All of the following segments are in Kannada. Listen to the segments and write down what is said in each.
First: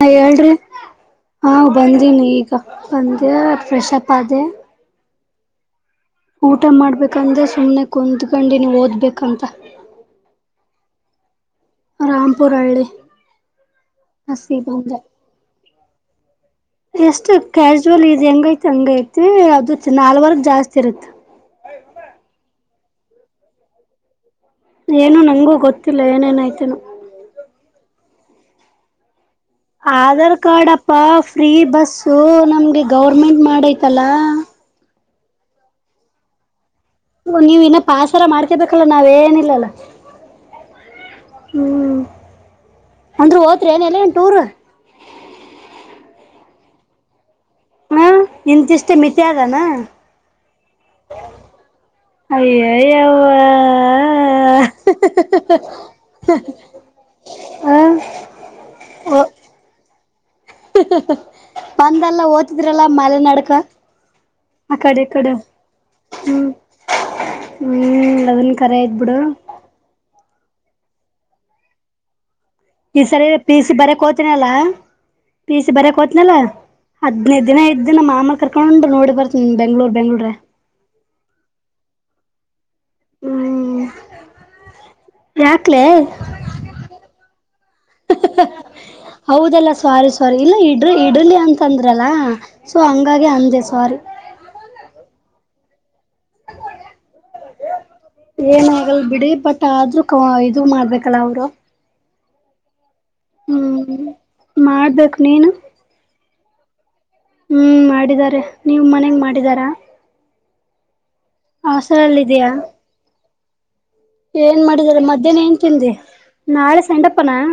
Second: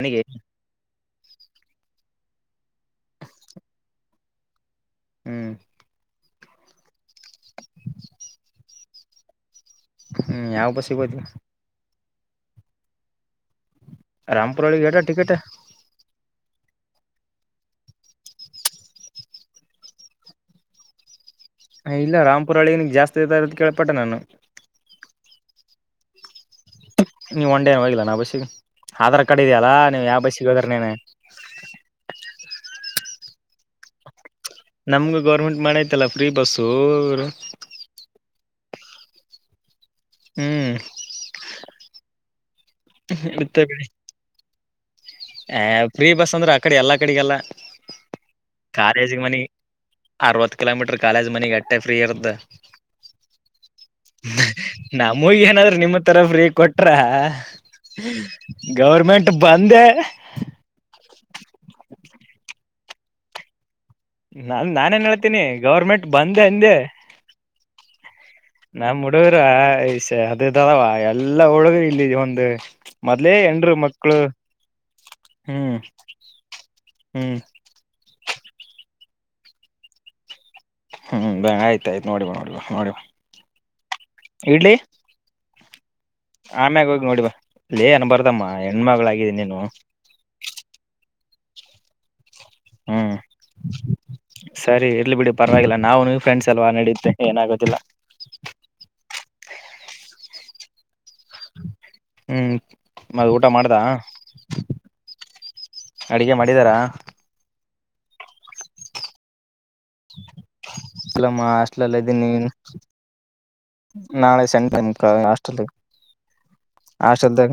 ಹ ನನಗೆ ಹೇಳ್ರಿ ಹಾ ಬಂದ್ರನ ಈ ಅಂದ ಫ್ರೆಶಪ್ ಅದೆೇ ಹ್ಮ್ ಊಟ ಮಾಡ್ಬೇಕಂದ್ರೆ ಸುಮ್ನೆ ಕುತ್್ಕಂಡಿ ನೀ್ ಓದ್ಬೇಕಂತ ಹ್ಮ್ ಯಾವ ಬಸಿಬೋದು ರಾಮಪುರಹಳ್ಳಿ ರಾಮಪುರ ಒಳಿ ಗೇಟ ಟಿಕೆಟ್ ಎಷ್ಟು ಕ್ಯಾಶುವಲ್ ಇದ್ ಹೆಂಗ ಐತಿ ಹಂಗ ಐತಿ ಅದ ನಾಲ್ವರ್ಗ ಜಾಸ್ತಿ ಇರುತ್ತ ಹ ಇಲ್ಲ ರಾಮಂಪುರ ಹಿಏನಗ್ ಜಾಸ್ತಿ ಇದ ಅಂತ ಕೇಳ್ಪಟ್ಟೆ ನಾನು ಏನು ನಂಗೂ ಗೊತ್ತಿಲ್ಲ ಏನೇನಾಯ್ತೇನು ನೀವು ಒನ್ ಹೋಗಿಲ್ಲ ನಾ ಬಸ ಆಧಾರ್ ಕಾರ್ಡ್ ಇದೆಯಲ್ಲ ನೀವು ಯಾವ ಆಧಾರ್ ಬಸ್ಸಿಗೆ ಹೋದ್ರ ಕಾರ್ಡ್ ನೀನು ಅಪ್ಪ ಫ್ರೀ ಬಸ್ಸು ನಮಗೆ ಗೌರ್ಮೆಂಟ್ ಮಾಡೈತಲ್ಲ ನಮ್ಗ ಗೌರ್ಮೆಂಟ್ ಮಾಡೈತಲ್ಲಾ ಫ್ರೀ ಬಸ್ ಹ ನೀವ್ ಇನಪ್ಪ ಆಚಾರ ಮಾಡ್ಕೇರ್ಬೇಕಲ್ಲ ನಾವ್ಏನಿಲ್ಲಲ್ಲ ಹ್ಮ್ ಹ್ಮ್ ಅಂದ್ರೆ ಹೋದ್ರಿ ಏನಲ್ಲ ಏನು ಟೂರ್ ಆ ಪ್ರೀ ಬಸ್ ಅಂದ್ರೆ ಆ ಕಡೆ ಎಲ್ಲಾ ಕಡೆಗೆಲ್ಲ ಇಂತಿಷ್ಟು ಮಿತಿ ಅಗನಾ ಅರವತ್ತು ಕಿಲೋಮೀಟರ್ ಕಾಲೇಜ್ ಮನ ಗಟ್ಟೆ ಫ್ರೀ ಇರ್ದ ಅಯ್ಯೋ ಯವ್ವಾ ನಮಗ ಏನಾದ್ರರು ನಿಮ್ಮ ತರ ್ರೀ ಕೊಟ್ರ ಹ ಗೌರ್ಮೆಂಟ್ ಬಂದೆ ಬಂದಲ್ಲ ಓದತಿದ್ರಲ್ಲ ಮಲೆ ನಡ್ಕ ನನ್ ನಾನೇನ್ ಹೇಳ್ತೀನಿ ಗೌರ್ಮೆಂಟ್ ಬಂದ ಹ್ಮ್ ಅಂದೆ ಹ್ಮ್ ಅದನ್ ಕರೆ ಆಯ್ತ್ ನಮ ಬಿಡು ಹಡಗರ ಈ ಹ ಅ ತರವಾ ಎಲ್ಲಾ ಹುಗ ಇಲ್ಲ ಒಂದು ಈ ಸರಿ ಮೊದ್ಲೇ ಪ ಎಂಡರು ಸಿ ಬರಕ್ ಮಕ್ಕಳು ಹೋತನ ಅಲ್ಲ ಪೀಸ ಹ್ಮ್ ಬರಕ್ ಹೋತ್ನಲಾ ಹ್ಮ್ ಹದ್ನದ ದಿನ ಐದ್ ದಿನ ಮಾಮೂ ಕರ್ಕೊಂಡ ನೋಡಿ ಬರ್ತ ಹ್ಮ ಬೆಂಗ್ಳೂರ್ ಬೆಂಗ್ಳೂರ ಹ್ಮ್ ಬ ಆಯ್ತ ಆಯ್ತು ನೋಡಿವಾ ನೋಡಿವಾ ನೋಡಿವಾ ಹ್ಮ್ ಇಡ್ಲಿ ಯಾಕ್ಲೆ ಆಮ್ಯಾಗ ಹೋಗಿ ನೋಡಿ ಬಾ ಲೇ ಅನ್ಬಾರ್ದಮ್ಮ ಹೆಣ್ಮಗಳಾಗಿದೆ ನೀನು ಹೌದಲ್ಲ ಸಾರಿ ಸಾರಿ ಇಲ್ಲ ಇಡ್ರ ಇಡ್ರ್ಲಿ ಅಂತ ತಂದ್ರಲ್ಲ ಸೊ ಹ್ಮ್ ಹಂಗಾಗಿ ಅಜೆ ಸಾರಿ ಸರಿ ಇರ್ಲಿ ಬಿಡಿ ಪರವಾಗಿಲ್ಲ ನಾವು ನೀವು ಫ್ರೆಂಡ್ಸ್ ಅಲ್ವಾ ನಡಿಯುತ್ತೆ ಏನಾಗೋದಿಲ್ಲ ಏನ ಆಗಲ್ ಬಿಡಿ ಬಟ್ ಆದ್ರೂ ಕ ಇದು ಮಾಡ್ಬೇಕಲ್ಲ ಅವರು ಹ್ಮ್ ಮದ ಊಟ ಮಾಡ್ದ ಹ್ಮ್ ಮಾಡ್ಬೇಕು ನೀನು ಅಡುಗೆ ಮಾಡಿದಾರಾ ಹ್ಮ್ ಮಾಡಿದಿದ್ದಾರೆ ನೀವು ಮನೆಗೆ ಮಾಡಿದಾರಾ ಇಲ್ಲ ಮಾ ಹಸ್ಲ ಅಲ್ಲದೆ ಹಾಸ್ಟೆಲ್ ನೀನು ಇದೆಯಾ ಏನ್ ಮಾಡಿದಿದ್ದಾರೆ ಮಧ್ಯಾಹ್ನ ಏನ್ ಹಾಸ್ಟೆಲ್ ತಿದಿ ನಾಳೆ ಸಂಡಪ್ಪನ ಹಾಸ್ಟೆಲ್ದಾಗ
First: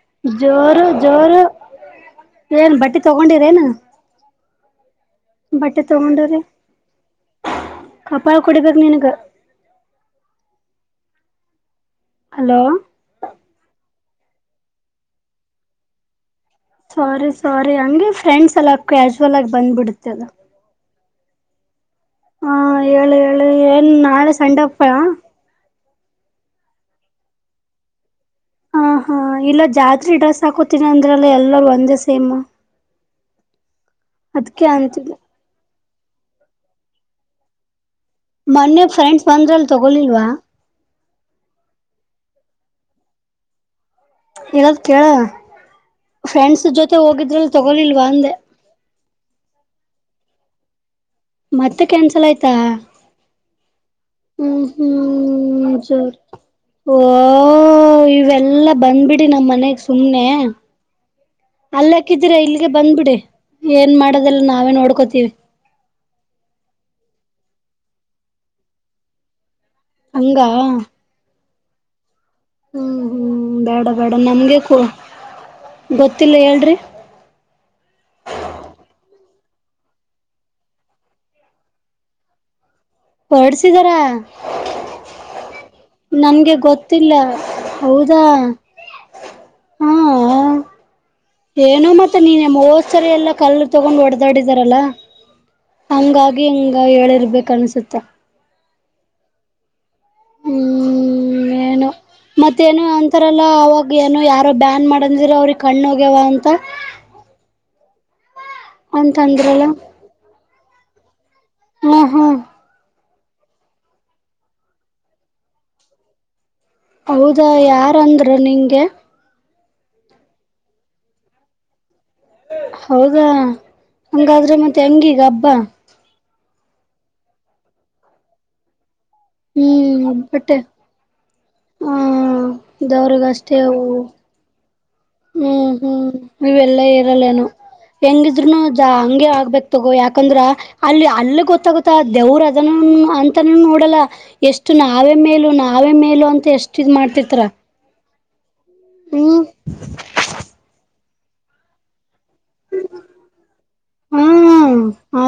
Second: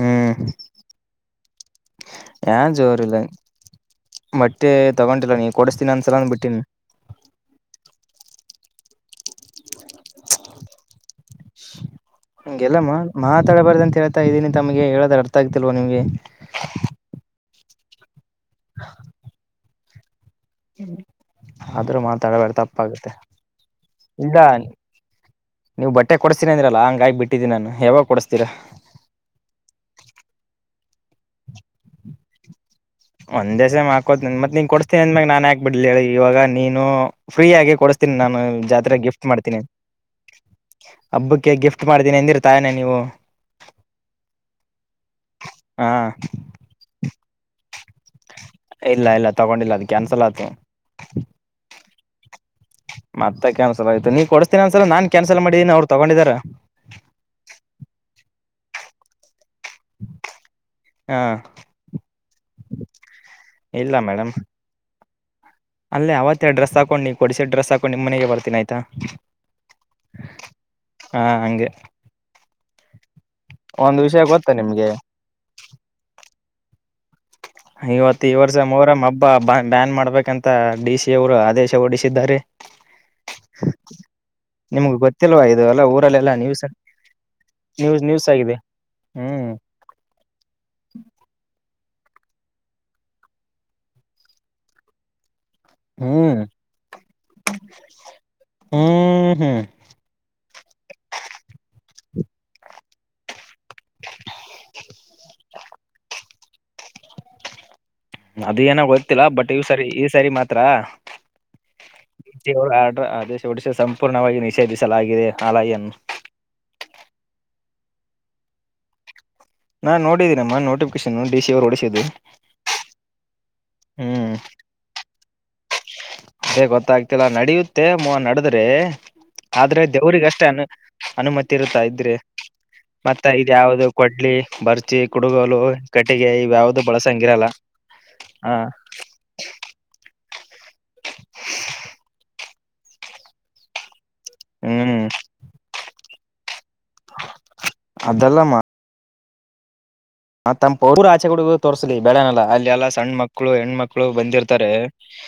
ಹ್ಮ್ ಜೋರು ಜೋರು ಏನ್ ಬಟ್ಟಿ ತಗೊಂಡಿರೇನು ಮಟ್ಟೆ ತಗೊಟಿಲ್ಲ ನೀ ಬಟ್ಟೆ ಕೊಡಿಸತೀನಿ ಅಂದಸಲಾನ ತಗೊಂಡ್ರಿ ಬಿಟ್ಟಿನಿ ಕಪಾಳ ಕುಡಿಬೇಕು ನಿನಗ ಹಲೋ ಹಗೆಲ್ಲ ಮಾ ಮಾತಾಡಬಾರ್ದಂತ ಹೇಳ್ತಾ ಇದೀನಿ ತಮಗೆ ಹೇಳದ್ರ ಅರ್ಥ ಆಗ್ತಿಲ್ವ ನಿಮ್ಗೆ ಸಾರಿ ಸಾರಿ ಹಂಗೆ ಫ್ರೆಂಡ್ಸ್ ಎಲ್ಲ ಕ್ಯಾಶುವಲ್ ಆಗಿ ಬಂದ್ಬಿಡುತ್ತೆ ಅದ ಹ ಆದ್ರೂ ಮಾತಾಡಬೇ್ದ ಹಾ ತಪ್ಪಾಗುತ್ತೆ ಹೇಳು ಹೇಳು ಏನ್ ನಾಳೆ ಇಲ್ಲ ಸಂಡಪ್ಪ ನೀವು ಬಟ್ಟ ಕೊಡ್ತನಂದರಲ್ಲ ಹಂಗಗಿ ಬಿಟ್ಟಿದ್ದನಾನು ಯಾವಾಗ ಕೊಡ್ ಹ ಹಾ ಇಲ್ಲ ಜಾತ್ರಿ ಡ್ರೆಸ್ ಹಾಕೋತಿನಿ ಅಂದ್ರಲ್ಲ ಎಲ್ಲಾರ ಒಂದೇ ಸೇಮ ಒಂದ ದಸ ಮಾಡಾಕೋ ಮತ್ತ ನೀನ್ ಕೊಡ್ಸ್ತ ಅಂದ ಅಂತಿದ್ದೆ ಮಾಗ ನನ್ ಯಾಕೆ ಬಿಡ್ ಹೇಳಿ ಇವಾಗ ನೀನು ಫ್ರೀ ಆಗಿ ಕೊ ನಾನು ಮೊನ್ನೆ ಜಾತ್ರೆ ಫ್ರೆಂಡ್ಸ್ ಗಿಫ್ಟ್ ಮಾಡ್ತೀನಿ ಬಂದ್ರಲ್ಲಿ ತಗೊಲಿಲ್ವಾ ಹಬ್ಬಕ್ಕೆ ಗಿಫ್ಟ್ ಮಾಡ್ತೀನಿ ಎಂದಿರ ತಾಯಾನ ನೀವು ಇಲ್ಲದ ಕೇಳ ಹಾ ಫ್ರೆಂಡ್ಸ್ ಜೊತೆ ಹೋಗಿದ್ರಲ್ ತಗೊಲಿಲ್ವಾ ಅಂದೆ ಇಲ್ಲ ಇಲ್ಲ ತಗೊಂಡಿಲ್ಲ ಅದು ಕ್ಯಾನ್ಸಲ್ ಆಯತು ಮತ್ತ ಕ್ಯಾನ್ಸಲ್ ಮತ್ತ ಕ್ಯಾನ್ಸಲ್ ಆಯ್ತು ನೀ ಕೊಡ್ಸ್ತೀನ ಹ್ಮ್ ಅಂದಸಲ ನಾನ್ ಕ್ಯಾನ್ಸಲ್ ಮಾಡಿದೀನಿ ಹ್ಮ್ ಅವ್ರ ಸರಿ ತಗೊಂಡಿದಾರ ಓ ಇವೆಲ್ಲಾ ಬಂದ್ಬಿಡಿ ನಮ್ ಮನೆಗ್ ಸುಮ್ನೆ ಹಾ ಅಲ್ಲ ಹಾಕಿದೀ್ರ ಇಲ್ಲಿಗೆ ಬಂದ್ ಬಿಡಿ ಏನ್ ಇಲ್ಲ ಮೇಡಮ್ ಮಾಡೋದೆಲ್ಲ ನಾವೇ ನೋಡ್ಕೋತೀವಿ ಅಲ್ಲೇ ಅವತ್ತೇ ಡ್ರೆಸ್ ಹಾಕೊಂಡು ನೀವು ಕೊಡಿಸಿಡ್ ಡ್ರೆಸ್ ಹಾಂಡ ನಿಮ್ಮನೆ ಬರ್ತೀನ ಆಯ್ತಾ ಹಂಗಾ ಹಾ ಹಂಗೆ ಹ್ಮ್ ಹ್ಮ್ ಬೇಡ ಒಂದ್ ಬೇಡ ವಿಷಯ ಗೊತ್ತಾ ನಮ್ಗೆ ಕೂ ನಿಮ್ಗೆ ಗೊತ್ತಿಲ್ಲ ಹೇಳ್ರಿ ಹ ಇವತ್ತು ಈ ವರ್ಷ ಮರಮ್ಮ್ ಹಬ್ಬ ಬ ಬಡ್ಯಾನ್ ಮಾಡ್ಬೇಕಂತ ಡಿ ಸಿ ಅವರು ಆದೇಶ ಹೊಓಡಿಸಿದ್ದಾರೆ ಬರೇ ಹೊಡ್ಸಿದಾರ ನಿಮ್ಗೆ ಗೊತ್ತಿಲ್ವಾ ಇದು ಎಲ್ಲ ಊರಲ್ಲೆಲ್ಲ ನನ್ಗೆ ನೀವುಸ ಗೊತ್ತಿಲ್ಲ ನ್ಯೂಸ್ ಹೌದಾ ನ್ಯೂಸ್ ಆಗಿದೆ ಹ್ಮ್ ಹಾ ಏನೋ ಮತ್ತೆ ನೀನೆ ಮೋದ್ಸರಿ ಎಲ್ಲಾ ಕಲ್ಲು ತಗೊಂಡ್ ಹೊಡೆದಾಡಿದಾರಲ್ಲಾ ಹ್ಮ್ ಹಂಗಾಗಿ ಹಂಗ ಹೇಳಿರ್ಬೇಕ ಅನ್ಸುತ್ತ ಹ್ಮ್ ಹ್ಮ್ ಹ್ಮ್ ಏನು ಮತ್ತೇನು ಒಂತರ ಅವಾಗ ಏನು ಯಾರೋ ಬ್ಯಾನ್ ಮಾಡಂದಿರ ಅವ್ರಿಗೆ ಕಣ್ಣುೋಗ್ಯವ ಅಂತ ಅದ ಏನಾಗ ಅಂತ ಗೊತ್ತಿಲ್ಲ ಬಟ್ ಈ್ ಅಂದ್ರಲ್ಲ ಸರಿ ಈ ಸರಿ ಮಾತ್ರ ಹ್ಮ್ ಹ್ಮ್ ಅವರು ಆರ್ಡರ್ ಆದೇಶ ಹೊಡಿಸಿ ಸಂಪೂರ್ಣವಾಗಿ ನಿಷೇಧಿಸಲಾಗಿದೆ ಆಲ ಎನ್ ಹೌದಾ ಯಾರಂದ್ರ ನಿಂಗೆ ನಾ ನೋಡಿದ್ದೀನಮ್ಮ ನೋಟಿಫಿಕೇಶನ್ ಡಿ ಸಿ ಅವರ್ ಓಡಿಸಿದ್ದು ಹೌದಾ ಹಂಗಾದ್ರೆ ಮತ್ತೆ ಹಂಗೀಗ ಹಬ್ಬಾ ಅದೇ ಗೊತ್ತಾಗ್ತಿಲ್ಲ ನಡಿಯುತ್ತೆ ಮ ನಡದ್ರೆ ಆದ್ರೆ ಹ್ಮ್ ದೇವ್ರಗಷ್ಟೇ ಒಬ್ಬಟ್ಟೆ ಅನ್ ಅನುಮತಿ ಇರುತ್ತಾ ಹ ಇದ್ರಿ ಮತ್ತ ಇದ ದವ್ರಗಷ್ಟೇ ಯಾವ್ದ ಕೊಡ್ಲಿ ಬರ್ ಹಚ್ಚಿ ಕುಡುಗೋಲು ಹ್ಮ್ ಹ್ಮ್ ಕಟ್ಟಿಗೆ ಇವ ಯಾವ್ದು ಇವೆಲ್ಲಾ ಇರಲ್ಲೇನು ಬಳಸಂಗಿರಲ್ಲ ಹ ಹೆಂಗಿದ್ರುನು ಜ ಹಗೆ ಆಗ್ಬೇಕಕ್ ತಗೋ ಯಾಕಂದ್ರ ಅಲ್ಲಿ ಅಲ್ಲ ಗೊತ್ತಾಗುತ್ತ ದೇವ್ರ ಅದನ್ನು ಅಂತಾನೂ ನೋಡಲ್ಲ ಎಷ್ಟು ಹ್ಮ್ ನಾವೇ ಮೇಲು ನಾವೇ ಮೇಲು ಅಂತ ಎಷ್ಟ ಇದ್ ಮಾಡ್ತಿತ್ತರ ಈ ಮ ತಮ್ಮ ಪರು ಆಚೆ ಕುಗ ತೋರ್ಸಲಿ ಬೆಳನಲ್ಲ ಅಲ್ಲಿ ಎಲ್ಲಾ ಸಣ್ಣ ಮಕ್ಳು ಹೆಣ್ಮಕ್ಳು ಬಂದಿರ್ತಾರೆ ಹ್ಮ್ ಹಾ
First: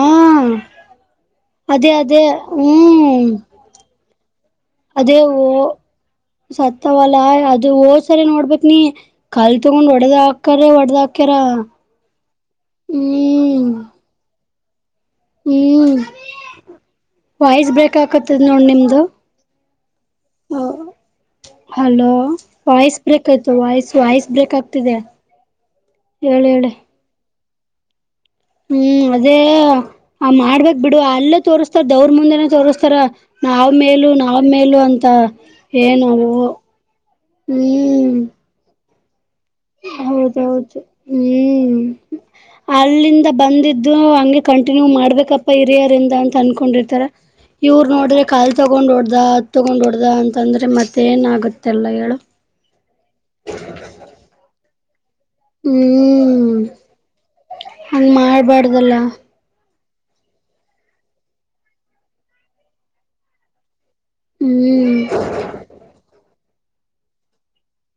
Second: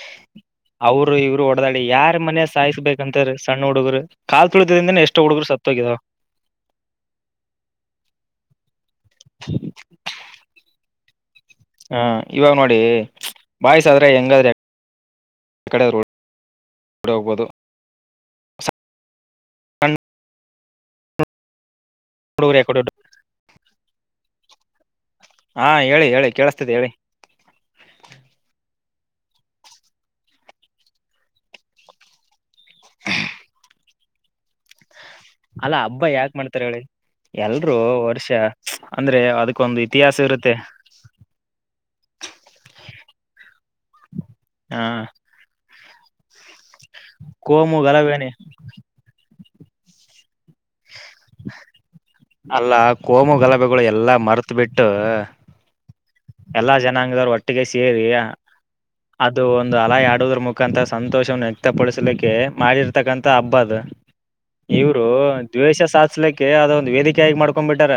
ಅವರು ಇವ್ರು ಓಡದಾಡಿ ಅದೇ ಯಾರ್ ಅದೇ ಮನ ಸಾಯಸ್ಬೇಕಂತ್ರ ಹ್ಮ್ ಸಣ್ಣ ಹುಡುಗರು ಕಾಲ್ ತುಳಿತದಿಂದನೇ ಅದೇ ಎಷ್ಟೋ ಹುಡುಗರು ಓ ಸತ್ತೋಗಿದಾವ ಸತ್ತವಲ್ಲ ಅದು ಹೋಸರಿ ನೋಡ್ಬೇಕ ನೀ ಕಾಲ್ ತೊಗೊಂಡ್ ಒಡೆದ ಹಾಕರೆ ಒಡೆದಾಕ ಹ ಇವಾಗ ನೋಡಿ ಹ್ಮ್ ಬಾಯ್ಸ್ ಆದ್ರೆ ಹೆಂಗಾದ್ರೆ ಕಡೆ ಹ್ಮ್ ಹೋಗ್ಬೋದು ವಾಯ್ಸ್ ಬ್ರೇಕ್ ಆಕತದ ನೋಡ್ ನಿಮ್ದು ಹ ಹ ಹಲೋ ಹುಡುಗರು ಯಾಕಡೆ ವಾಯ್ಸ್ ಬ್ರೇಕ್ ಆಯ್ತು ವಾಯ್ಸ್ ವಾಯ್ಸ್ ಬ್ರೇಕ್ ಆಗ್ತ [unintelligible] ಹಾ ಹೇಳಿ ಹೇಳಿ ಕೇಳಸ್ತೇತಿ ಹೇಳಿ ಹ್ಮ್ ಅದೇ ಆ ಮಾಡ್ಬೇಕೇಕ್ ಬಿಡು ಅಲ್ಲೇ ತೋರಿಸತಾರ ದವ್ರ ಮುಂದೆನ ತೋರ್ಸ್ತ ತರ ನಾವ್ ಮೇಲ ನಾವ್ ಮೇಲ ಅಂತ ಅಲ್ಲಾ ಹಬ್ಬ ಯಾಕ ಏನವು ಮಾಡ್ತಾರ ಹೇಳಿ ಎಲ್ರು ಹ್ಮ್ ವರ್ಷ ಅಂದ್ರೆ ಅದಕ್ ಅಕ್ಕೊಂದು ಇತಿಹಾಸ ಇರುತ್ತೆ ಹೌದೌದು ಹ್ಮ್ ಅಲ್ಲಿಂದ ಬಂದಿದ್ದು ಹಂಗೆ ಕಂಟಿನ್ಯೂ ಹ ಮಾಡ್ಬೇಕಪ್ಪ ಹಿರಿಯರಿಂದ ಅ ತಂದಕೊಂಡಿರ್ತಾರೆ ಕೋಮು ಇವ್ರು ಗಲಭೆನೆ ನೋಡ್ರೆ ಕಾಲ್ ತಗೊಂಡ್ ಹೊಓಡ್ದ ಅತ್ ತಗೊಂಡ್ ಹೊೋಡ್ದ ಅಂತ ಅಂದ್ರೆ ಮತ್ತೆ ಏನ ಆಾಗುತ್ತೆಲ್ಲ ಹೇಳು ಅಲ್ಲ ಕೋಮು ಗಲಭೆಗಳು ಎಲ್ಲಾ ಮರ್ತ್ ಬಿಟ್ಟು ಹ್ಮ್ ಎಲ್ಲಾ ಜನಾಂಗದವರು ಒಟ್ಟಿಗೆ ಸೇರಿ ಹಂಗ ಮಾಡ್ಬಾರ್ದಲ್ಲ ಅದು ಒಂದು ಅಲ ಆಡೋುದ್ರ ಮುಖಾಂತ ಸಂತೋಷವನ್ನು ವ್ಯಕ್ತಪಡಿಸ್ಲಿಕ್ಕೆ ಮಾಡಿರ್ತಕ್ಕಂಥ ಹಬ್ಬ ಅದ ಹ್ಮ್ ಇವರು ದ್ವೇಷ ಸಾಧ್ಲಿಕ್ಕೆ ಅದೊಂದು ವೇದಿಕೆೆಯಾಗಿ ಮಾಡ್ಕೊ್ ಬಿಟ್ಟಾರ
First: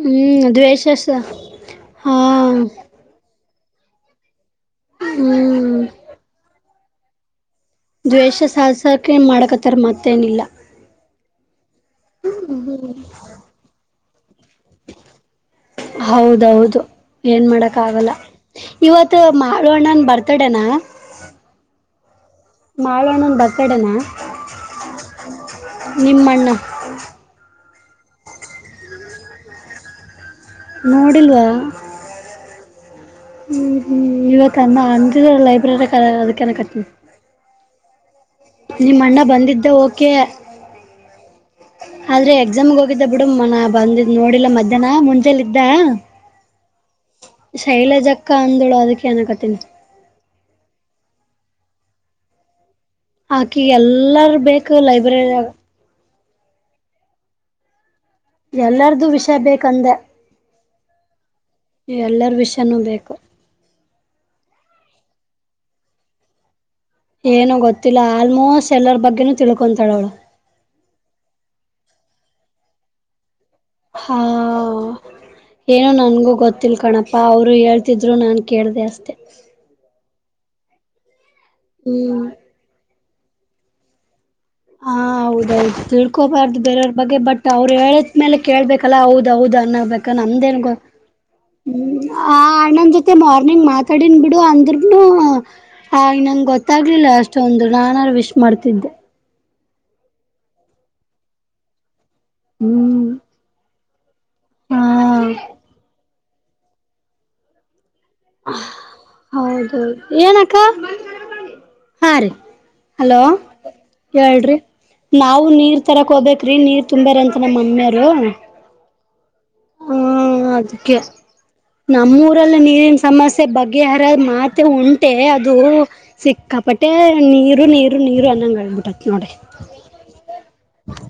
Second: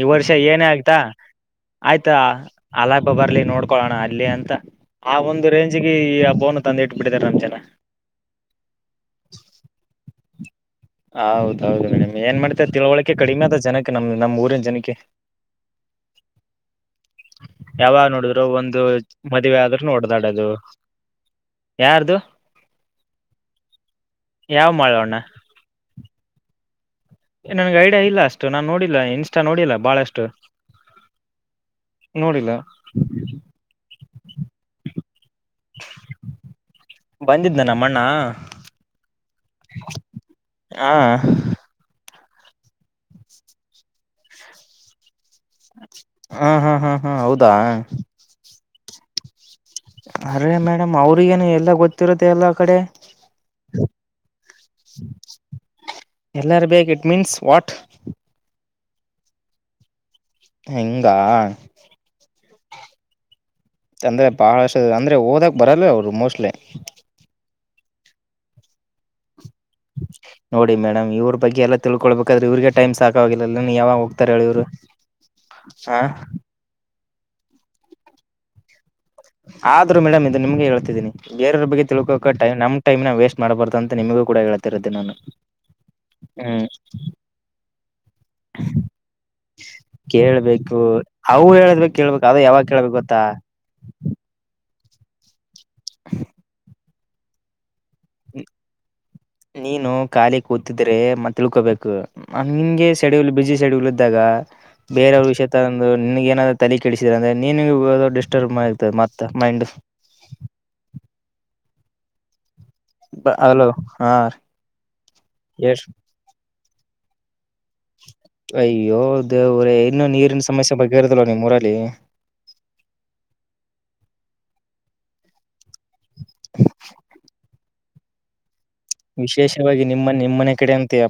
ಈ ವರ್ಷ ಹ್ಮ್ ಏನೇ ಆಗ್ತಾ ದ್ವೇಷಸ ಹಾ ಆಯ್ತಾ ಅಲ ಹಬ್ಬ ಬರ್ಲಿ ನೋಡ್ಕೊೊಳ್ಳೋಣ ಅಲ್ಲಿ ಅಂತ ಆ ಒಂದು ಹ್ಮ್ ರೇಂಜ್ಗೆ ಈಬ್ಬೋನ ತಂದು ಇಟ್ಬಟ್ಟಿದ ನ್ನ ದ್ವೇಷ ಸಾಸಕ ಮಾಡಕತ್ತಾರ ಮತ್ತೇನಿಲ್ಲ ಹೌದೌದು ಮೇಡಮ್ ಏನ್ ಮಾಡ್ತ ತಿಳುವಳಿಕೆ ಕಡಿಮೆ ಅದ ಜನಕ್ಕೆ ನಮ್ ನಮ್ಮ್ ಊರಿನ ಜನಕ್ಕೆ ಹೌದೌದು ಏನ್ ಮಾಡಕ್ ಯಾವಾಗ ಆಗಲ್ಲ ನೋಡಿದ್ರು ಒಂದು ಇವತ್ತು ಮದುವೆ ಮಾರು ಆದ್ರೂನು ಅಣ್ಣನ್ ಹೊಡೆದಾಡೋದು ಬರ್ತಡನಾ ಹಾ ಯಾರ್ದು ಮಾಳುಣ ಬರ್ತಡೇ ಯಾವ ಮಾಡೋಣ ನಿಮ್ಮಣ್ಣ ನನ್ಗೆ ಐಡಿಯಾ ಇಲ್ಲ ಅಷ್ಟು ನಾನ್ ನೋಡಿಲ್ಲ ಇನ್ಸ್ಟಾ ನೋಡಿಲ್ಲ ಬಾಳ ಅಷ್ಟು ನೋಡಿಲ್ವಾ ಹ್ಮ್್ಮ ಇವತ್ತು ಅನ್ನ ಅಜಿದ ಲೈಬ್ರರಿ ಅದಕ್ಕೆನ ಕಟ್ಟನ ಮನ್ನ ನಿಮ್ಮ ಅಂಡ್ಣ ಬಂದಿದ್ದೆ ಓಕೆ ಹಾ [inaudible] ಆದ್ರೆ ಎಕ್ಸಾಮ್ಗೆ ಹೋಗಿದ್ದ ಬಿಡು ಮನ ಬಂದಿದ್ ನೋಡಿಿಲ್ಲ ಮಧ್ಯಾಹ್ನ ಮುಂಚೆ ಲ್ಲ ಇದಿದ್ದ ಹಾ ಹಾ ಹಾ ಹಾ ಹೌದಾ ಶೈಲಜ ಅಕ್ಕ ಅಂದಳು ಅದಕ್ಕೆ ಏನಕತ್ತೀನಿ ಅರೆೇ ಮೇಡಮ್ ಅವ್ರಿಗೇನು ಎಲ್ಲ ಗೊತ್ತಿರುತ್ತೆ ಎಲ್ಲ ಆ ಕಡೆ ಆಾಕಿ ಎಲ್ಲಾರ ಬೇಕು ಲೈಬ್ರರಿಯಾಗ ಎಲ್ಲಾರು ಬೇು ಇಟ್ ಮೀನ್ಸ್ ವಾಟ್ ಎಲ್ಲಾರ್ದು ವಿಷಯ ಬೇಕಂದೆ ಹೆಂಗ ಎಲ್ಲರ ವಿಷಯಾನೂ ಬೇಕು ತಂದ್ರೆ ಬಹಳ ಅಷ್ಟ ಅಂದ್ರೆ ಹಓದಕ್ ಬರಲ್ಲ ಅವರು ಮೋಸ್ಟ್ಲಿ ಲ್ಲ ಆಲ್ಮೋಸ್ಟ್ ಎಲ್ಲರ ಬಗ್ಗೆನ ನೋಡಿ ಮೇಡಮ್ ಇವ್ರ ಬಗ್ಗೆಲ್ಲ ತಿಳ್ಕೊಳ್ಬೇಕಾದ್ರೆ ಇವ್ರಿಗೆ ಟೈಮ್ ಸಾಕ ಹಾ ಏನೋ ಹ ನನ್ಗೂ ಗೊತ್ತಿಿಲ್ಲ ಕಣಪ ಅಪ್ಪಾ ಅವ್ರು ಹೇಳ್ತಿದ್ರು ನಾನನ್ ಕೇಳ್ದೆ ಅಷ್ಟೇ ಆದ್ರರು ಮೇಡಮ್ ಇದು ನಿಮ್ಗೆ ಹೇಳ್ತಿದ್ದೀನಿ ಬೇರವ್ರ ಬಗ್ಗೆ ಹ್ಮ್ ತಿಳ್ಕೋಕ ಟೈಮ್ ನಮ್ ಟಮ್ ನ ವೇಸ್ ಮಾಡಬಾರು ಅಂತಮಗ ಹಾ ಹೌದೌದು ತಿಳ್ಕೋಬಾರ್ದು ಹ್ಮ್ ಬೇರೆಯವ್ರ ಬಗ್ಗೆ ಬಟ್ ಅವ್ರು ಹೇಳ ಆಮೇಲೆ ಕೇಳ್ಬೇಕಲ್ಲ ಹೌದೌದು ಅನ್ನ್ಬೇಕ ನಮ್ದೇನ್ ಗೋ ಕೇಳ್ಬೇಕು ಅವು ಹೇಳದ್ಬೇಕ ಹ್ಮ್ ಕೇಳ್ಬೇಕು ಆ ಅದು ಯಾವಾಗ ಅಣ್ಣನ್ ಕೇಳ್ಬೇಕು ಜೊತೆ ಗೊತ್ತಾ ಮಾರ್ನಿಂಗ್ ಮಾತಾಡನ್ ಬಿಡು ಅಂದ್ರ ಆ ನಂಗ ಗೊತ್ತಾಗ್ಲಿಲ್ಲ ಅಷ್ಟೊಂದು ನಾನನ್ರು ವಿಶ್ ಮಾಡ್ತಿದ್ದೆ ನೀನು ಕಾಲಕ್ ಕೂತಿದ್ರೆ ಮತ್ತ ತಿಳ್ಕೋಬೇಕು ನಿಂಗೆ ಹ್ಮ್ ಸೆಡಿಲ್ ಬಿಜಿ ಸೆಡಿ ಇದ್ದಾಗ ಹಾ ಬೇರೆಯವ್ರ ವಿಷಯ ತಂದು ನಿನ್ಗ ಏನಾದರು ತಲೆ ಕೆಡಿಸಿದ್ರ ಅಂದ್ರೆ ನೀನ್ ಹೌದೌದು ಏನಕ್ಕ ಹಾ ರೀ ಹಲೋ ಅಲೋ ಹಾ ಹೇಳ್ರಿ ನಾವು ನೀರ್ ಎಸ್ ತರಕ್ ಹೋಗಬೇಕೇರಿ ನೀರ್ ತುಂಬೇರಂತ ನಮ್ಮ ಮಮ್ಮಿಯರು ಅಯ್ಯೋ ದೇವ್ರೇ ಹ್ಮ ಇನ್ನು ನೀರಿನ ಸಮಸ್ಯೆ ಅದಕ್ಕೆ ಬಗೆಹರದಲ್ವ ನಿಮ್ ಊರಲ್ಲಿ ನಮ್ಮೂರಲ್ಲಿ ನೀರಿನ ಸಮಸ್ಯೆ ಬಗೆಹರದ್ ಮಾತ್ರ ಮತ್ತೆ ಹೊಂಟೆ ಅದು ಸಿಕ್ಕಾಪಟ್ಟೆ ನೀರು ನೀರು ನೀರು ಅನ್ನಂಗಬುದು ವಿಶೇಷವಾಗಿ ನಿಮ್ಮ ನಿಮ್ಮನೆ ಕಡೆ ಅಂತ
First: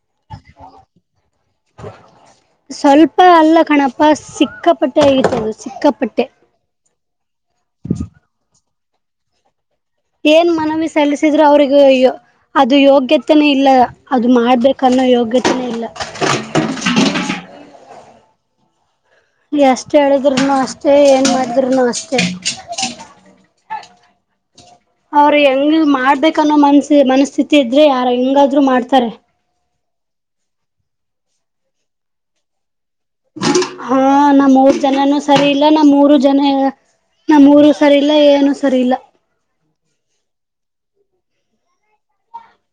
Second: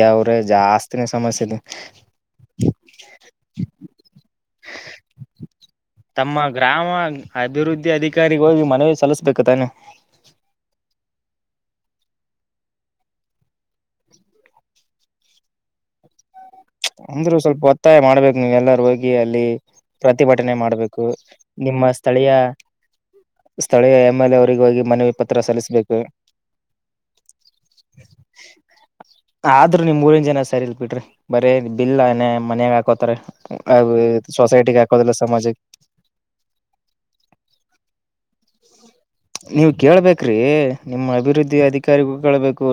ದೇವ್ರ ಜಾಸ್ತಿನ ಸಮಸ್ಯೆ ಇದೆ ಹಾ ಸ್ವಲ್ಪ ಅಲ್ಲ ಕಣಪ ಸಿಕ್ಕಾಪಟ್ಟೆ ಆಗತದು ಸಿಕ್ಕಾಪಟ್ಟೆ ತಮ್ಮ ಗ್ರಾಮ ಅಭಿವೃದ್ಧಿ ಅಧಿಕಾರಿಗೆ ಹೋಗಿ ಮನವಿ ಸಲ್ಲಿಸ್ಬೇಕು ತಾನು ಏನ್ ಮನವಿ ಸಲ್ಲಿಸಿದ್ರು ಅವ್ರಗೂ ಅಯ್ಯೋ ಅದು ಯೋಗ್ಯತೆನೆ ಇಲ್ಲ ಅದು ಮಾಡ್ಬೇಕನ್ನೋ ಯೋಗ್ಯತೆನೇ ಇಲ್ಲ ಅಂದ್ರು ಸ್ವಲ್ಪ ಒತ್ತಾಯ ಮಾಡ್ಬೇಕು ನೀವ್ ಎಲ್ಲರೂ ಹೋಗಿ ಎಷ್ಟ ಹೇಳಿದ್ರುನು ಪ್ರತಿಭಟನೆ ಅಷ್ಟೇ ಮಾಡಬೇಕು ಏನ್ ಮಾಡಿದ್ರುನು ನಿಮ್ಮ ಅಷ್ಟೇ ಸ್ಥಳೀಯ ಸ್ಥಳೀ ಎಂಎಲ್ಎ ಅವ್ರ ಹೆಂಗ ಮಾಡ್ಬೇಕನ್ನೋ ಮನ್ಸ ಮನಸ್ಥಿತಿ ಇದ್ರೆ ಯಾರ ಹೆಂಗಾದ್ರು ಮಾಡ್ತಾರೆ ಆದ್ರೂ ನಿಮ್ ಮೂರನ್ ಜನ ಸರಿ ಇಲ್ ಬಿಟ್ರಿ ಬರೀ ಬಿಲ್ನೆ ಮನ್ಯಾಗಾಕೋ ಹಾ ನಮ್ಮ್ ಮೂರ್ ಜನನುೂ ಸರಿ ಸಮಾಜಕ್ಕೆ ಇಲ್ಲ ನಮ್ ಮೂರು ಜನ ನಮ್ಮೂರು ಸರಿ ಇಲ್ಲ ಏನು ಸರಿ ಇಲ್ಲ ನೀವು ಕೇಳ್ಬೇಕ್ರೀ ನಿಮ್ಮ ಅಭಿವೃದ್ಧಿ ಅಧಿಕಾರಿಗಳು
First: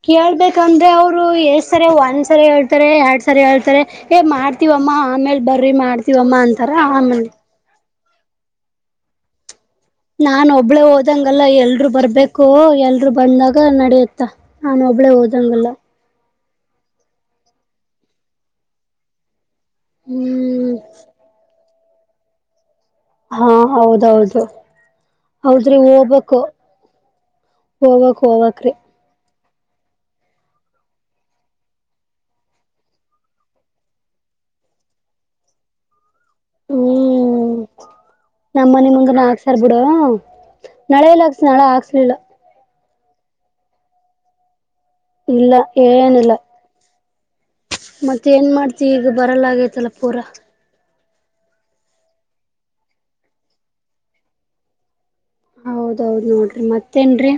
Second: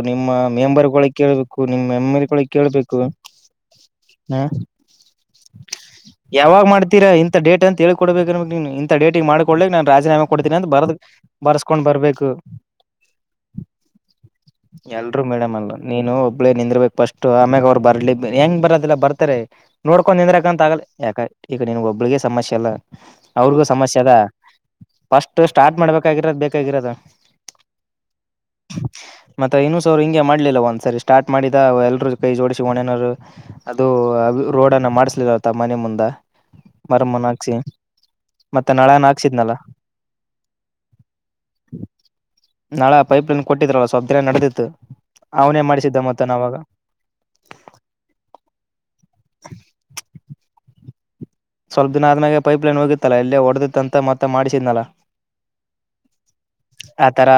ಕೇಳ್ಬೇಕಂದ್ರೆ ಅವ್ರು ಎಷ್ಟ ನಿಮ್ ಸರಿ ಎಂ ಎಲ್ ಒಂದ್ಸರಿ ಗಳಿಗೆ ಹೇಳ್ತಾರೆ ಕೇಳ್ಬೇಕು ಎರಡ್ ಸರಿ ಹೇಳ್ತಾರೆ ಮಾಡ ಹ ಮಾಡ್ತವಮ್ಮ ಆಮೇಲ್ ಬರ್ರಿ ಮಾಡ್ತೀವಮ್ಮ ಅಂತಾರ ಆನ್ ಕೊಡ್ಬೇಕ ನೀ ಇಂಥ ಡೇಟಿಗೆ ಮಾಡಕಡ್ಕ್ ನಾನ್ ರಾಜೀನಾಮ ಕೊಡ್ೀನಿ ಅಂತ ಬರದಕ್ ಲ್ಲ ಎಲ್ರುೂ ಬರ್ಬೇಕು ಎಲ್ರುೂ ಬಂದಾಗ ನಡಿಯತ್ತ ನಾನ ಒಬ್ಳೇ ಹೋದಂಗಲ್ಲ ಳ ನಿಂದಿರ್ಬೇಕಕ್ ಫಸ್ಟ್ ಆಮ್ಯಾಗ ಅವ್ರು ಬರ್ಲಿ ಹೆಂಗ ಬರದಿಲ್ಲ ಬರ್ತಾರೆ ನೋಡ್ಕೊಂಡು ನಿಂದ್ರಕಂತ ಹ್ಮ್ ಆಗಲ್ಲ ಯಾಕ ಈಗ ನಿನ್ ಒಬ್ಬಳಿಗೆ ಸಮಸ್ಯೆ ಇಲ್ಲ ಹಾ ಅವ್ರಗೂ ಸಮಸ್ಯೆ ಅದ ಹೌದೌದು ಫಸ್ಟ್ ಸ್ಟಾರ್ಟ್ ಹೌದ್ರಿ ಮಾಡ್ಬೇಕ ಹೋಗ್ಬೇಕು ಬೇಕಾಗಿರದ ಹೋಗ್ಬಕ್ ಹೋಗ್ಬಕ್ರಿ ಮತ್ತ ಇನ್ನು ಸ ಅವರು ಹಿಂಗೆ ಮಾಡ್ಲಿಲ್ಲ ಒಂದ್ಸರಿ ಸ್ಟಾರ್ಟ್ ಮಾಡಿದ ಎಲ್ರುೂ ಕೈ ಜೋಡಿಸಿ ಒಣನವರು ಅದು ರೋಡ್ನ್ನ ಮಾಡ್ಸಲಿಲ್ಲಲ್ತ್ತ ಮನೆ ಮುಂದ ಮರಮ್ಮನ್ ಹಾಕ್ಸಿ ಹ್ಮ್ ನಮ್ಮ ಮತ್ತೆ ಮನೆ ನಾಳೆನ್ ಹಾಕ್ಸಿದ್ನಲ್ಲ ನಳೆಯಲ್ಲ ಆಕ್ಸ ನಳಾ ಆಗ್ಕ್ಲಿಲ್ಲ ನಾಳಾ ಪೈಪ್ಲನ್ ಕೊಟ್ಟಿದ್ರಲ್ಲ ಸ್ವಬ್ನ ನಡೆದಿತ್ತು ಇಲ್ಲ ಅವನೇ ಮಾಡಿಸಿದ್ದ ಮನ್ವಾಗ ಮತ್ತೆ ಏನ್ ಮಾಡ್ತಿ ಈಗ ಬರಲ್ಲ ಆಗೇತಲ್ಲ ಪೂರಾ ಸ್ವಲ್ಪ ದಿನ ಆದ್ಮ್ಯಾಗೆ ಪೈಪ್ಲನ್ ಹೋಗಿತ್ತಲ್ಲಾ ಇಲ್ಲೇ ಹೊಡೆದತ್ತಂತ ಮತ್ತೆ ಮಾಡಿಸಿದ್ನಲ್ಲ ಹೌದೌದ್ ನೋಡ್ರಿ ಆತರ ಮತ್ತೇನ್ರೀ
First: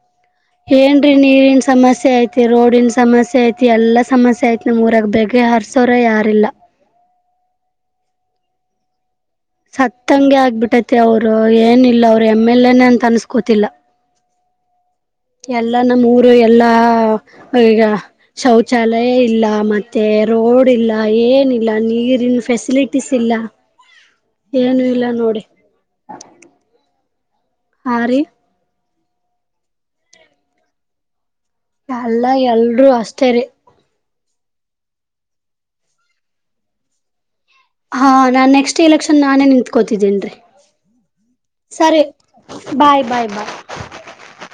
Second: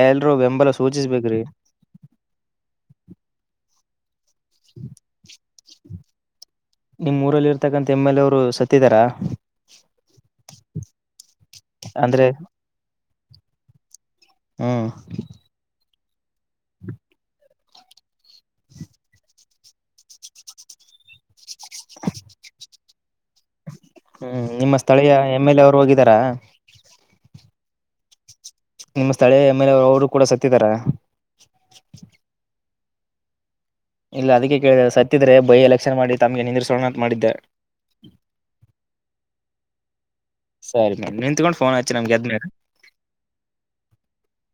ಎಲ್ರೂ ಬೆಂಬಲ ಏನ್ರೀ ಸೂಚಿಸ್ಬೇಕ್ರಿ ನೀರಿನ್ ಸಮಸ್ಯೆ ಐತಿ ರೋಡನ್ ಸಮಸ್ಯೆ ಐತಿ ಎಲ್ಲಾ ಸಮಸ್ಯೆ ಸೈತನ ಮೂರಾಗ ಬೇಗ್ಗೆ ಹರ್ಸೋರ ಯಾರಿಲ್ಲ ನಿಮ್ಮ ಊರಲ್ಲಿ ಇರ್ತಕ್ಕಂಥ ಎಮ್ ಎಲ್ ಎ ಅವರು ಸತ್ತಿದಾರಾ ಸತ್ತಂಗೆ ಆಗ್ಬಿಟ್ಟತಿ ಅವರು ಏನಿಲ್ಲ ಅವ್ರ ಅಂದ್ರೆ ಎಮ್ ಎಲ್ ಎನೆ ಅಂತ ಅನ್ಸ್ಕೋತಿಲ್ಲ ಹ್ಮ್ ಎಲ್ಲಾ ನಮ್ಮ್ ಊರು ಎಲ್ಲಾ ಈಗ ಶೌಚಾಲಯ ಇಲ್ಲ ಮತ್ತೆ ರೋಡ್ ಇಲ್ಲ ಏನ ಲ್ಲ ನೀರಿ ಇನ್ ಫೆಸಿಲಿಟೀಸ್ ಇಲ್ಲ ಹ್ಮ್ ನಿಮ್ಮ ಏನು ಇಲ್ಲ ಸ್ಥಳೀಯ ನೋಡಿ ಎಮ್ ಎಲ್ ಎ ಅವ್ರು ಹೋಗಿದಾರಾ ಹಾ ರ ನಿಮ್ಮ ಸ್ಥಳೀಯ ಮೇಲೆ ಅವರು ಕೂಡ ಸತ್ತಿದಾರ ಎಲ್ಲ ಎಲ್ರೂ ಅಷ್ಟೇ ರ ಇಲ್ಲ ಅದಕ್ಕೆ ಕೇಳಿದ ಸತ್ತಿದ್ರೆ ಬಯ ಎಲೆಕ್ಷನ್ ಮಾಡಿ ತಮಗೆ ನಿಂದಿಸೋಣ ಮಾಡಿದ್ದೆ ಹಾ ನಾನ್ ನೆಕ್ಸ್ಟ್ ಎಲೆಕ್ಷನ್ ನಾನೇ ನಿತ್ಕೋತಿದ್ದೇನ್ರೀ ಸರಿ ಮೇಡಮ್ ನಿಂತ್ಕೊಂಡು ಫೋನ್ ಹಚ್ಚಿ ಸರಿ ನಮ್ಗೆ ಎದ್ಮೇಲೆ ಬಾಯ್ ಬಾಯ್ ಬಾಯ್